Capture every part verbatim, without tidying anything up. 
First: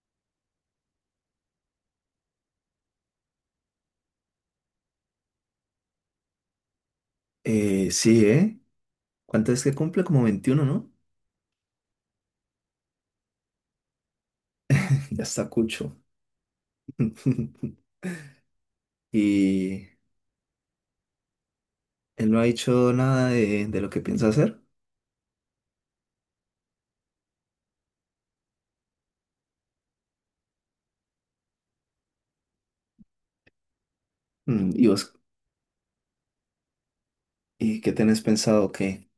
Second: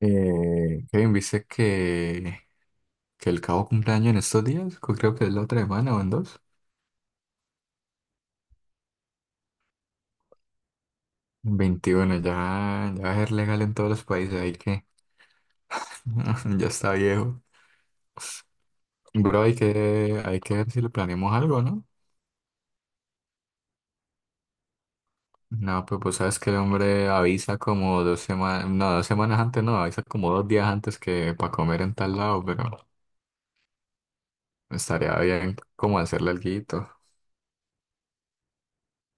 Eh, Kevin, ¿viste que, que el Cabo cumpleaños en estos días? Co- Creo que es la otra semana o en dos. Eh, sí, ¿eh? ¿Cuánto es que cumple? Como veintiuno, ¿no? Veintiuno ya, ya va a ser legal en todos los países, ahí que Ya está cucho. ya está viejo. Bro, hay Y que, hay que ver si le planeamos algo, ¿no? él no ha dicho nada de, de lo que piensa hacer. No, pues vos sabes que el hombre avisa como dos semanas, no, dos semanas antes, no, avisa como dos días antes que para comer en tal lado, pero Mm, ¿Y vos? estaría bien como hacerle alguito. ¿Y qué tenés pensado? ¿Qué?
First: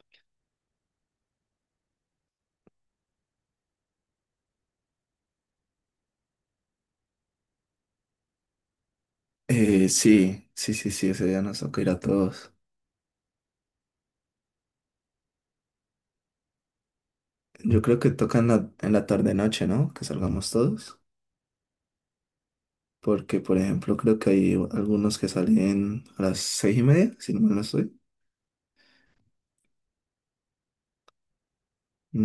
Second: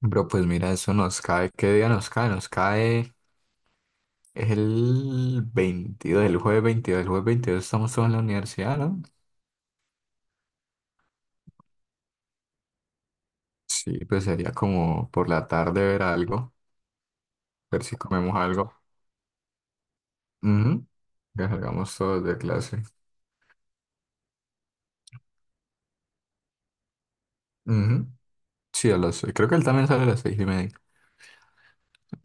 Bro, pues mira, eso nos cae, ¿qué día nos cae? Nos cae. Es el veintidós, el jueves veintidós, el jueves veintidós estamos todos en la universidad, ¿no? Eh, sí, sí, sí, sí, ese día nos toca ir a todos. Sí, pues sería como por la tarde ver algo, Yo ver si creo que comemos toca en la, algo. en la tarde-noche, ¿no? Que salgamos Ujú. todos. Que salgamos todos de clase. Porque, por ejemplo, creo que hay algunos que salen a las seis y media, si no mal no estoy. Ujú. Sí, a las seis. Creo que él también sale a las seis y media.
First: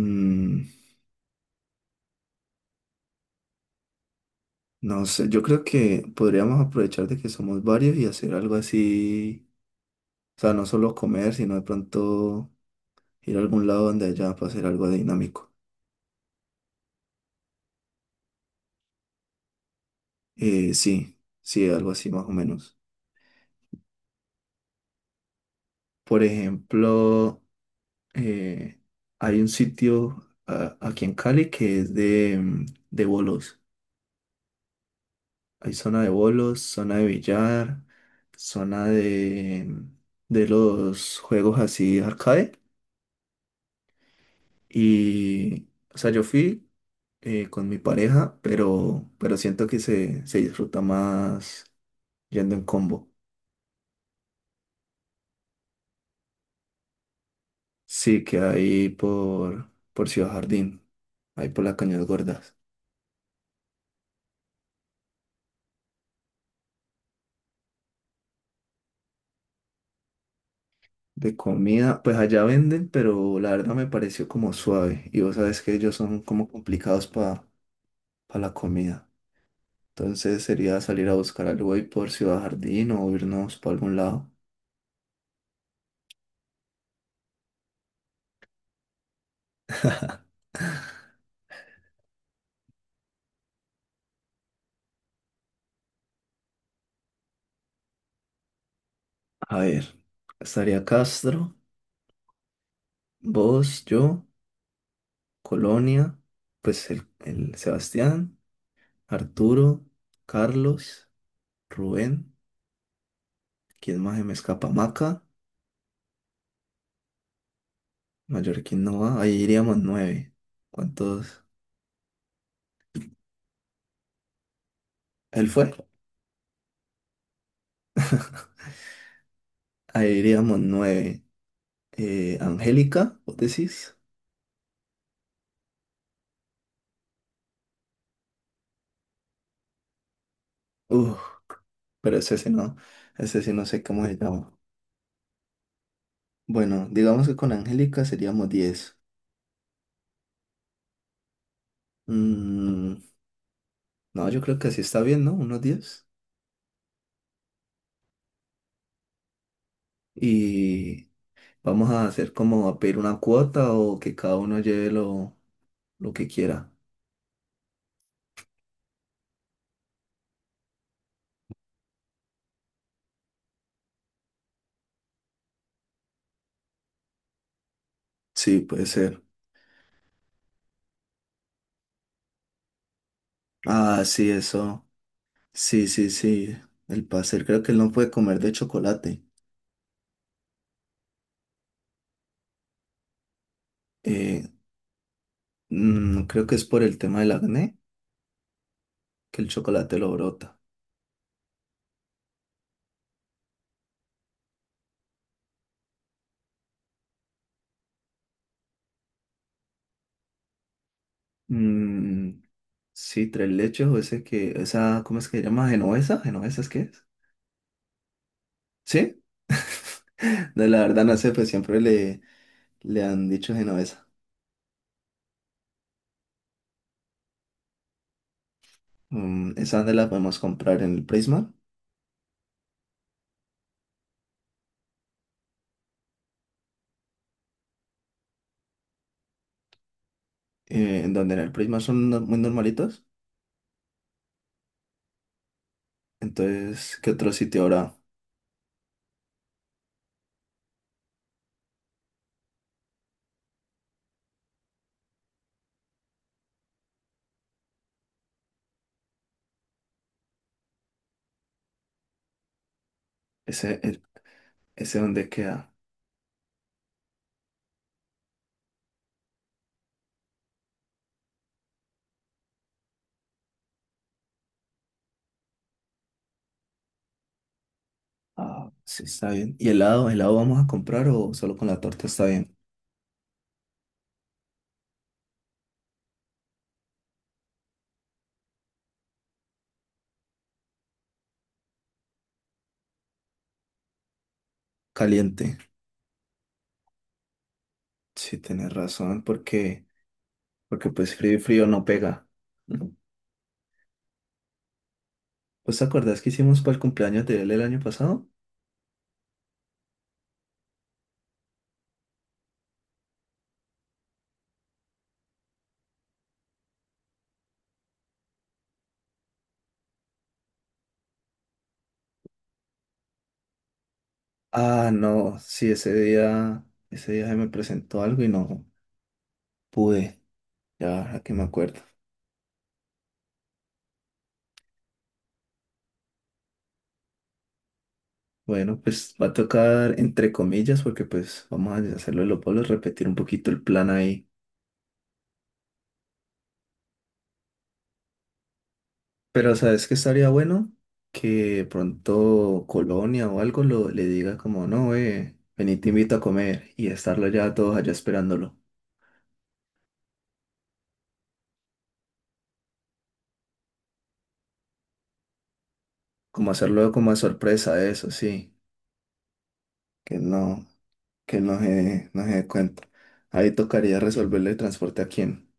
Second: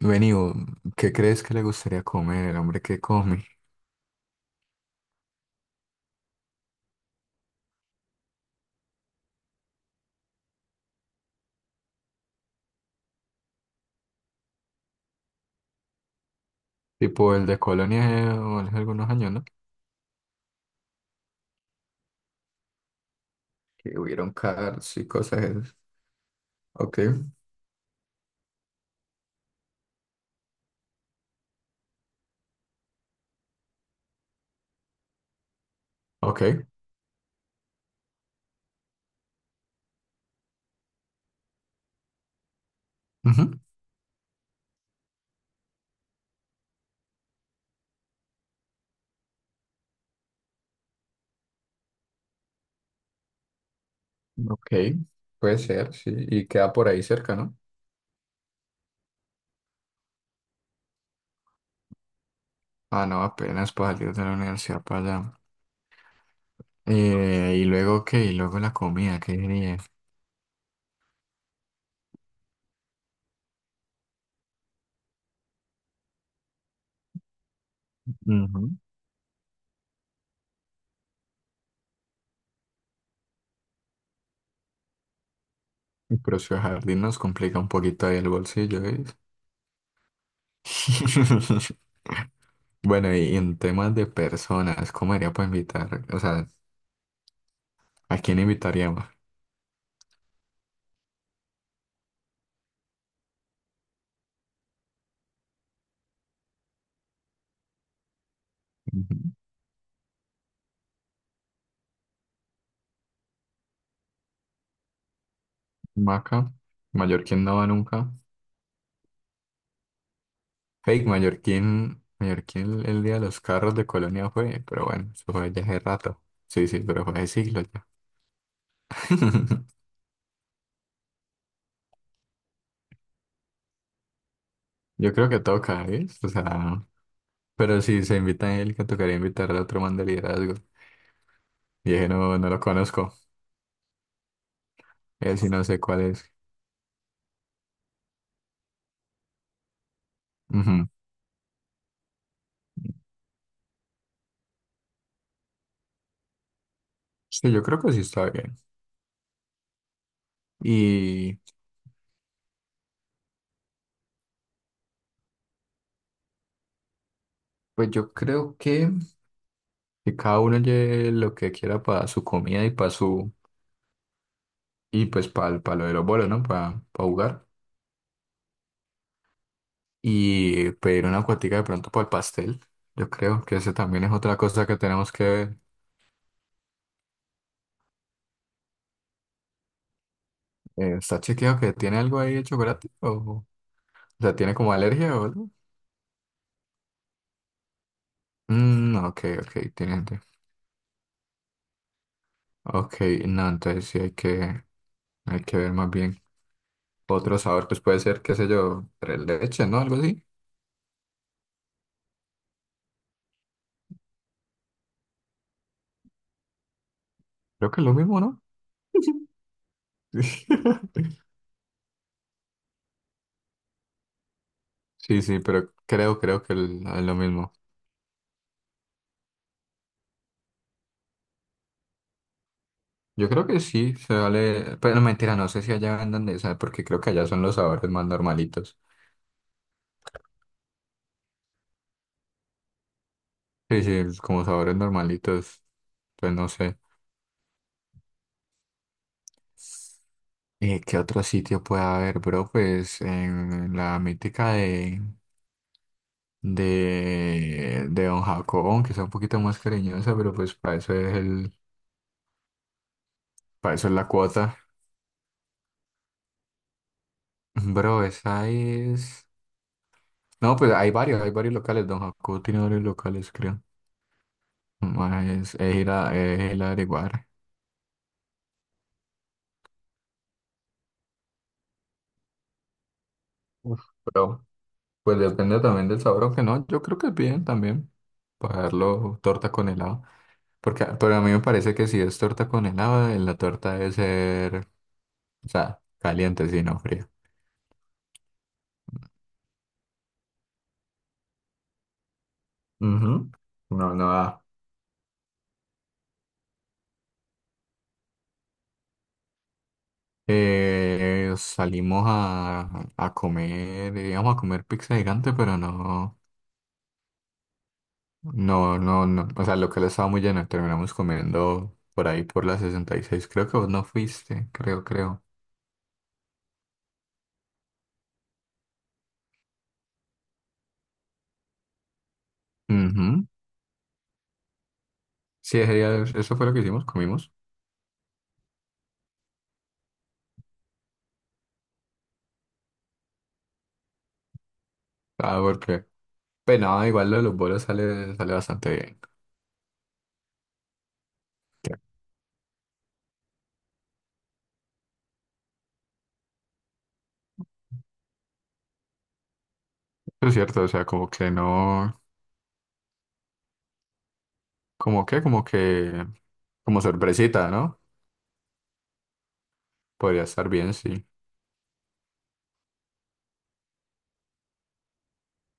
Vení, vos, ¿qué crees que le gustaría comer el hombre que come? no sé, yo creo que podríamos aprovechar de que somos varios y hacer algo así. O sea, no solo comer, sino de pronto ir a algún lado donde haya para hacer algo dinámico. Tipo el de Colonia eh, o hace algunos años, ¿no? Eh, sí, sí, algo así más o menos. Que hubieron cars y cosas esas. Por Ok, ejemplo, eh, hay un sitio a- aquí en Cali que es de, mm, de bolos. Hay zona de bolos, ok. zona de billar, zona de, mm, de los juegos así arcade. Ujú. Y, o sea, yo fui eh, con mi pareja, pero, pero siento que se, se disfruta más yendo en combo. Ok, puede ser, sí. Y queda por ahí cerca, ¿no? Sí, que ahí por, por Ciudad Jardín, ahí por las Cañas Gordas. Ah, no, apenas para salir de la universidad para allá. Eh, y luego qué, y luego la comida, qué diría. De comida, pues allá venden, pero la verdad me pareció como suave. Y vos sabes que ellos son como complicados para la Ujú. comida. Entonces sería salir a buscar algo ahí por Ciudad Jardín o irnos para algún lado. El precio de jardín nos complica un poquito ahí el bolsillo, ¿ves? Bueno, y en temas de personas, ¿cómo haría para invitar? O sea, ¿a quién invitaríamos? A ver, estaría Castro, vos, yo, Colonia, pues el, el Sebastián, Ujú. Arturo, Carlos, Rubén, ¿quién más se me escapa? Maca. Maca, Mallorquín no va nunca. Mallorquín no va, ahí iríamos nueve. Fake, ¿Cuántos? Mallorquín, Mallorquín el día de los carros de Colonia fue, pero bueno, eso Él fue ya fue. hace rato. Sí, sí, pero fue hace siglos ya. Ahí iríamos nueve. Eh, Angélica, ¿vos decís? Yo creo que toca, ¿ves? O sea. Pero si se invita a Angélica, tocaría invitar al otro man de liderazgo. Uf, Y dije, pero no, ese no sí lo no, conozco. ese sí no sé cómo se llama. Él sí no sé cuál es. Bueno, digamos que con Angélica seríamos diez. Ujú. Mm, no, yo creo que así está bien, ¿no? Unos diez. Sí, yo creo que sí está bien. Y Y vamos a hacer como a pedir una cuota o que cada uno lleve lo, lo que quiera. pues yo creo que, que cada uno lleve lo que quiera para su comida y para su, y pues para lo de los bolos, ¿no? Para jugar. Sí, puede ser. Y pedir una cuatica de pronto para el pastel. Yo creo que ese Ah, también es sí, otra cosa que eso. tenemos que ver. Sí, sí, sí, el pastel, creo que él no puede comer de chocolate. Eh, ¿está chequeado que tiene algo ahí de chocolate? ¿O, o sea, Eh, tiene como alergia o algo? Mm, creo que es por el tema del acné Mm, no, ok, que el ok, chocolate tiene. lo brota. Ok, no, entonces sí hay que, hay que ver más bien otro sabor, pues puede ser, qué sé yo, tres leche, ¿no? Algo así. Mm, sí, tres leches o ese que, esa, ¿cómo es que se llama? ¿Genovesa? ¿Genovesa es qué es? Creo que es lo mismo, ¿no? ¿Sí? De la verdad no sé, pues siempre le, le han dicho genovesa. Sí, sí, pero creo, creo que el- es lo mismo. Mm, esa de la podemos comprar en el Prisma, Yo creo que sí, se vale, pero no, mentira, no sé si allá vendan de esa, porque creo que allá son los sabores más normalitos. eh, en donde en el Prisma son no- muy normalitos. Sí, sí, es como sabores normalitos, pues no sé. Entonces, ¿qué otro sitio habrá? Eh, ¿qué otro sitio puede haber, bro? Pues en la mítica de de, de Don Jacobón, que sea un poquito más cariñosa, pero pues para eso es el, para Ese, eso es el- la cuota. ese donde queda. Bro, esa es. No, pues hay varios, hay varios locales. Don Jacobo tiene varios locales, creo. Más. Es, es ir a, es ir a averiguar. Ah, sí, está bien. ¿Y helado? ¿Helado vamos a comprar o solo con la torta está bien? Uf, pero, pues depende también del sabor, aunque no, yo creo que es bien también. Pagarlo torta con helado. Porque, pero a mí me parece que si es torta con helado, eh, la torta debe ser, o Caliente. sea, caliente, si no fría. Sí, tienes razón, porque, porque pues frío y frío no pega. Ujú. Ujú. No, no da. ¿Pues te acuerdas que hicimos para el cumpleaños de él el año pasado? Eh, salimos a, a comer, íbamos a comer pizza gigante, pero no, no, no, no, o sea, lo que le estaba muy lleno, terminamos comiendo por ahí por la sesenta y seis, creo que vos no fuiste, creo, Ah, creo. no, sí, ese día, ese día se me presentó algo y no pude. Ya, ahora que me acuerdo. Ujú. Sí, ese día- eso fue lo que hicimos, comimos. Bueno, pues va a tocar entre comillas, porque pues vamos a hacerlo de los polos, repetir un poquito el plan ahí. Ah, porque, pero no, igual lo de los bolos sale, sale bastante bien. Pero ¿sabes qué estaría bueno? Que pronto Colonia o algo lo, le diga como, no, eh, vení, te invito a comer y estarlo ya todos allá esperándolo. Es cierto, o sea, como que no, como que, como que, Como como hacerlo como a sorpresita, ¿no? sorpresa, eso sí, que Podría estar no, bien, sí. que no se, no se dé cuenta. Ahí tocaría resolverle el transporte a quién,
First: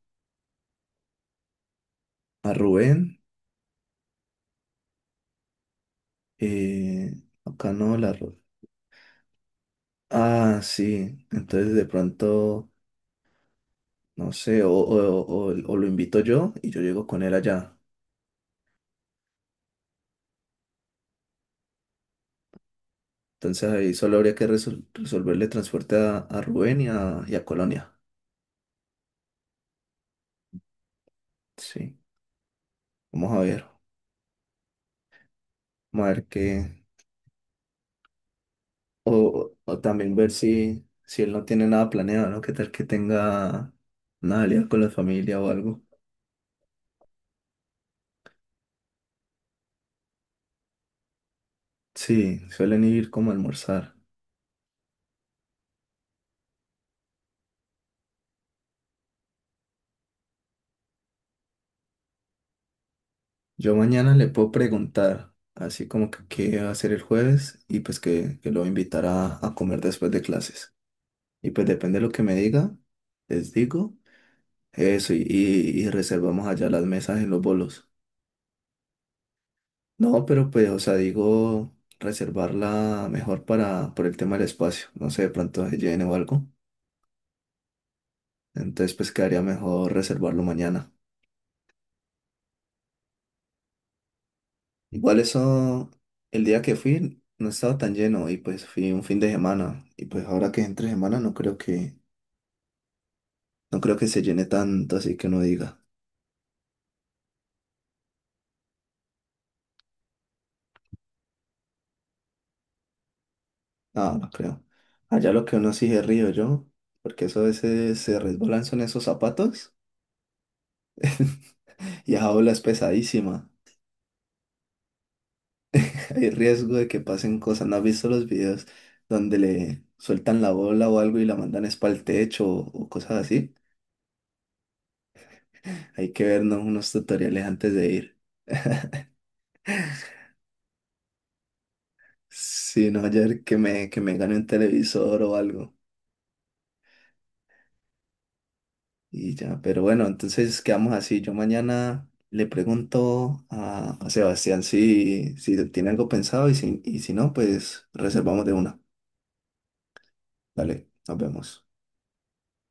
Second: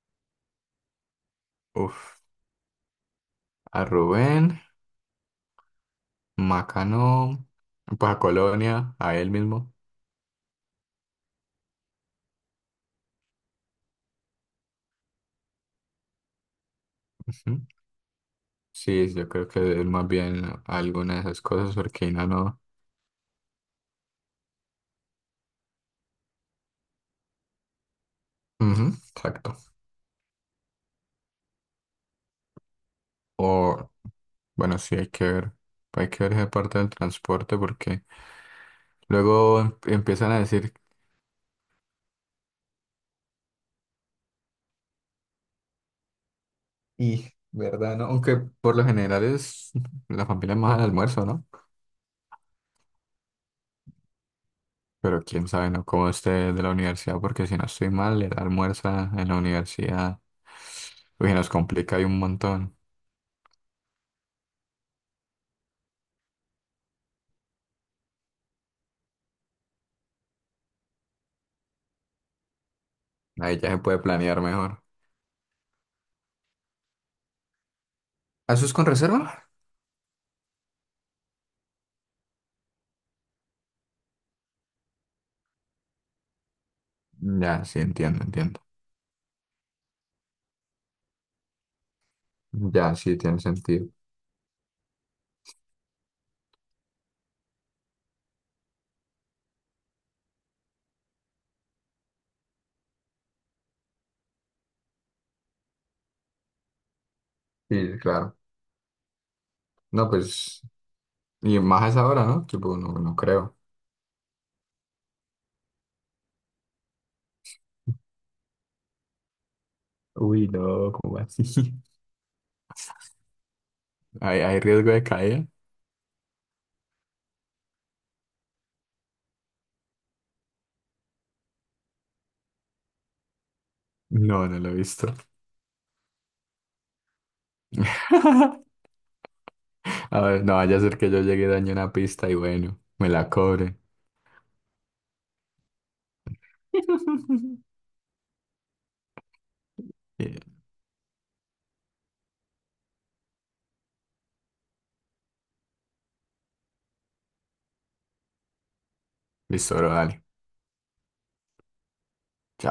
Uf, a Rubén, a Rubén. eh, Macano, acá no, pues la a Ru- Colonia, a él mismo. Ah, sí, entonces de pronto, no sé, o, o o- o- o lo invito yo y yo llego con él Ujú. allá. Sí, yo creo que es más bien alguna de esas cosas, porque no, no. Entonces ahí solo habría que resol- resolverle transporte a, a Rubén y a, y a Colonia. Ujú, exacto. Sí, vamos a ver. O, bueno, sí, hay que ver. Vamos a Hay que ver ver esa parte qué. del transporte, porque O, luego em- o también ver empiezan a decir, si, si él no tiene nada planeado, ¿no? ¿Qué tal que tenga una alianza con la familia o algo? y, ¿verdad? ¿No? Aunque por lo general es la familia más al almuerzo, ¿no? Sí, suelen ir como a almorzar. Pero quién sabe, ¿no? Cómo esté de la universidad, porque si no estoy mal, el almuerzo en la universidad, uy, nos complica ahí un montón. Yo mañana le puedo preguntar, así como que qué va a hacer el jueves y pues que, que lo voy a invitar a, a comer después de clases. Y pues depende de lo que me diga, les Ahí ya se digo. puede planear mejor. Eso, y, y- y reservamos allá las mesas y los bolos. ¿Ah, eso es con reserva? No, pero pues, o sea, digo, reservarla mejor para, por el tema del espacio. No sé, de pronto se llene o algo. Ya, sí, entiendo, entiendo. Entonces, pues quedaría mejor reservarlo mañana. Ya, sí, tiene sentido. Igual eso, el día que fui no estaba tan lleno y pues fui un fin de semana. Y pues ahora que es entre semana no creo que, no creo que se llene tanto, así que uno diga. Sí, claro. No, pues, y más a esa hora, ¿no? Tipo, no, no creo. No, no creo. Allá lo que uno sí se río yo, porque eso a veces se resbalan son esos zapatos. Uy, no, ¿cómo así? Y esa ola es pesadísima. ¿Hay, hay riesgo de caída? Hay riesgo de que pasen cosas. ¿No has visto los videos donde le sueltan la bola o algo y la mandan es para el techo o, o cosas así? No, no lo he visto. Hay que vernos unos tutoriales antes de ir. A ver, no vaya a ser que yo llegue y dañe una pista y bueno, Si no, me la ayer que cobre. me, que me gane un televisor o algo. Y ya, pero bueno, entonces quedamos así. Yo mañana le pregunto a, a Sebastián si, si tiene algo pensado y si, y si no, pues reservamos de una. Listo, bro, dale. Dale, nos vemos. Chao.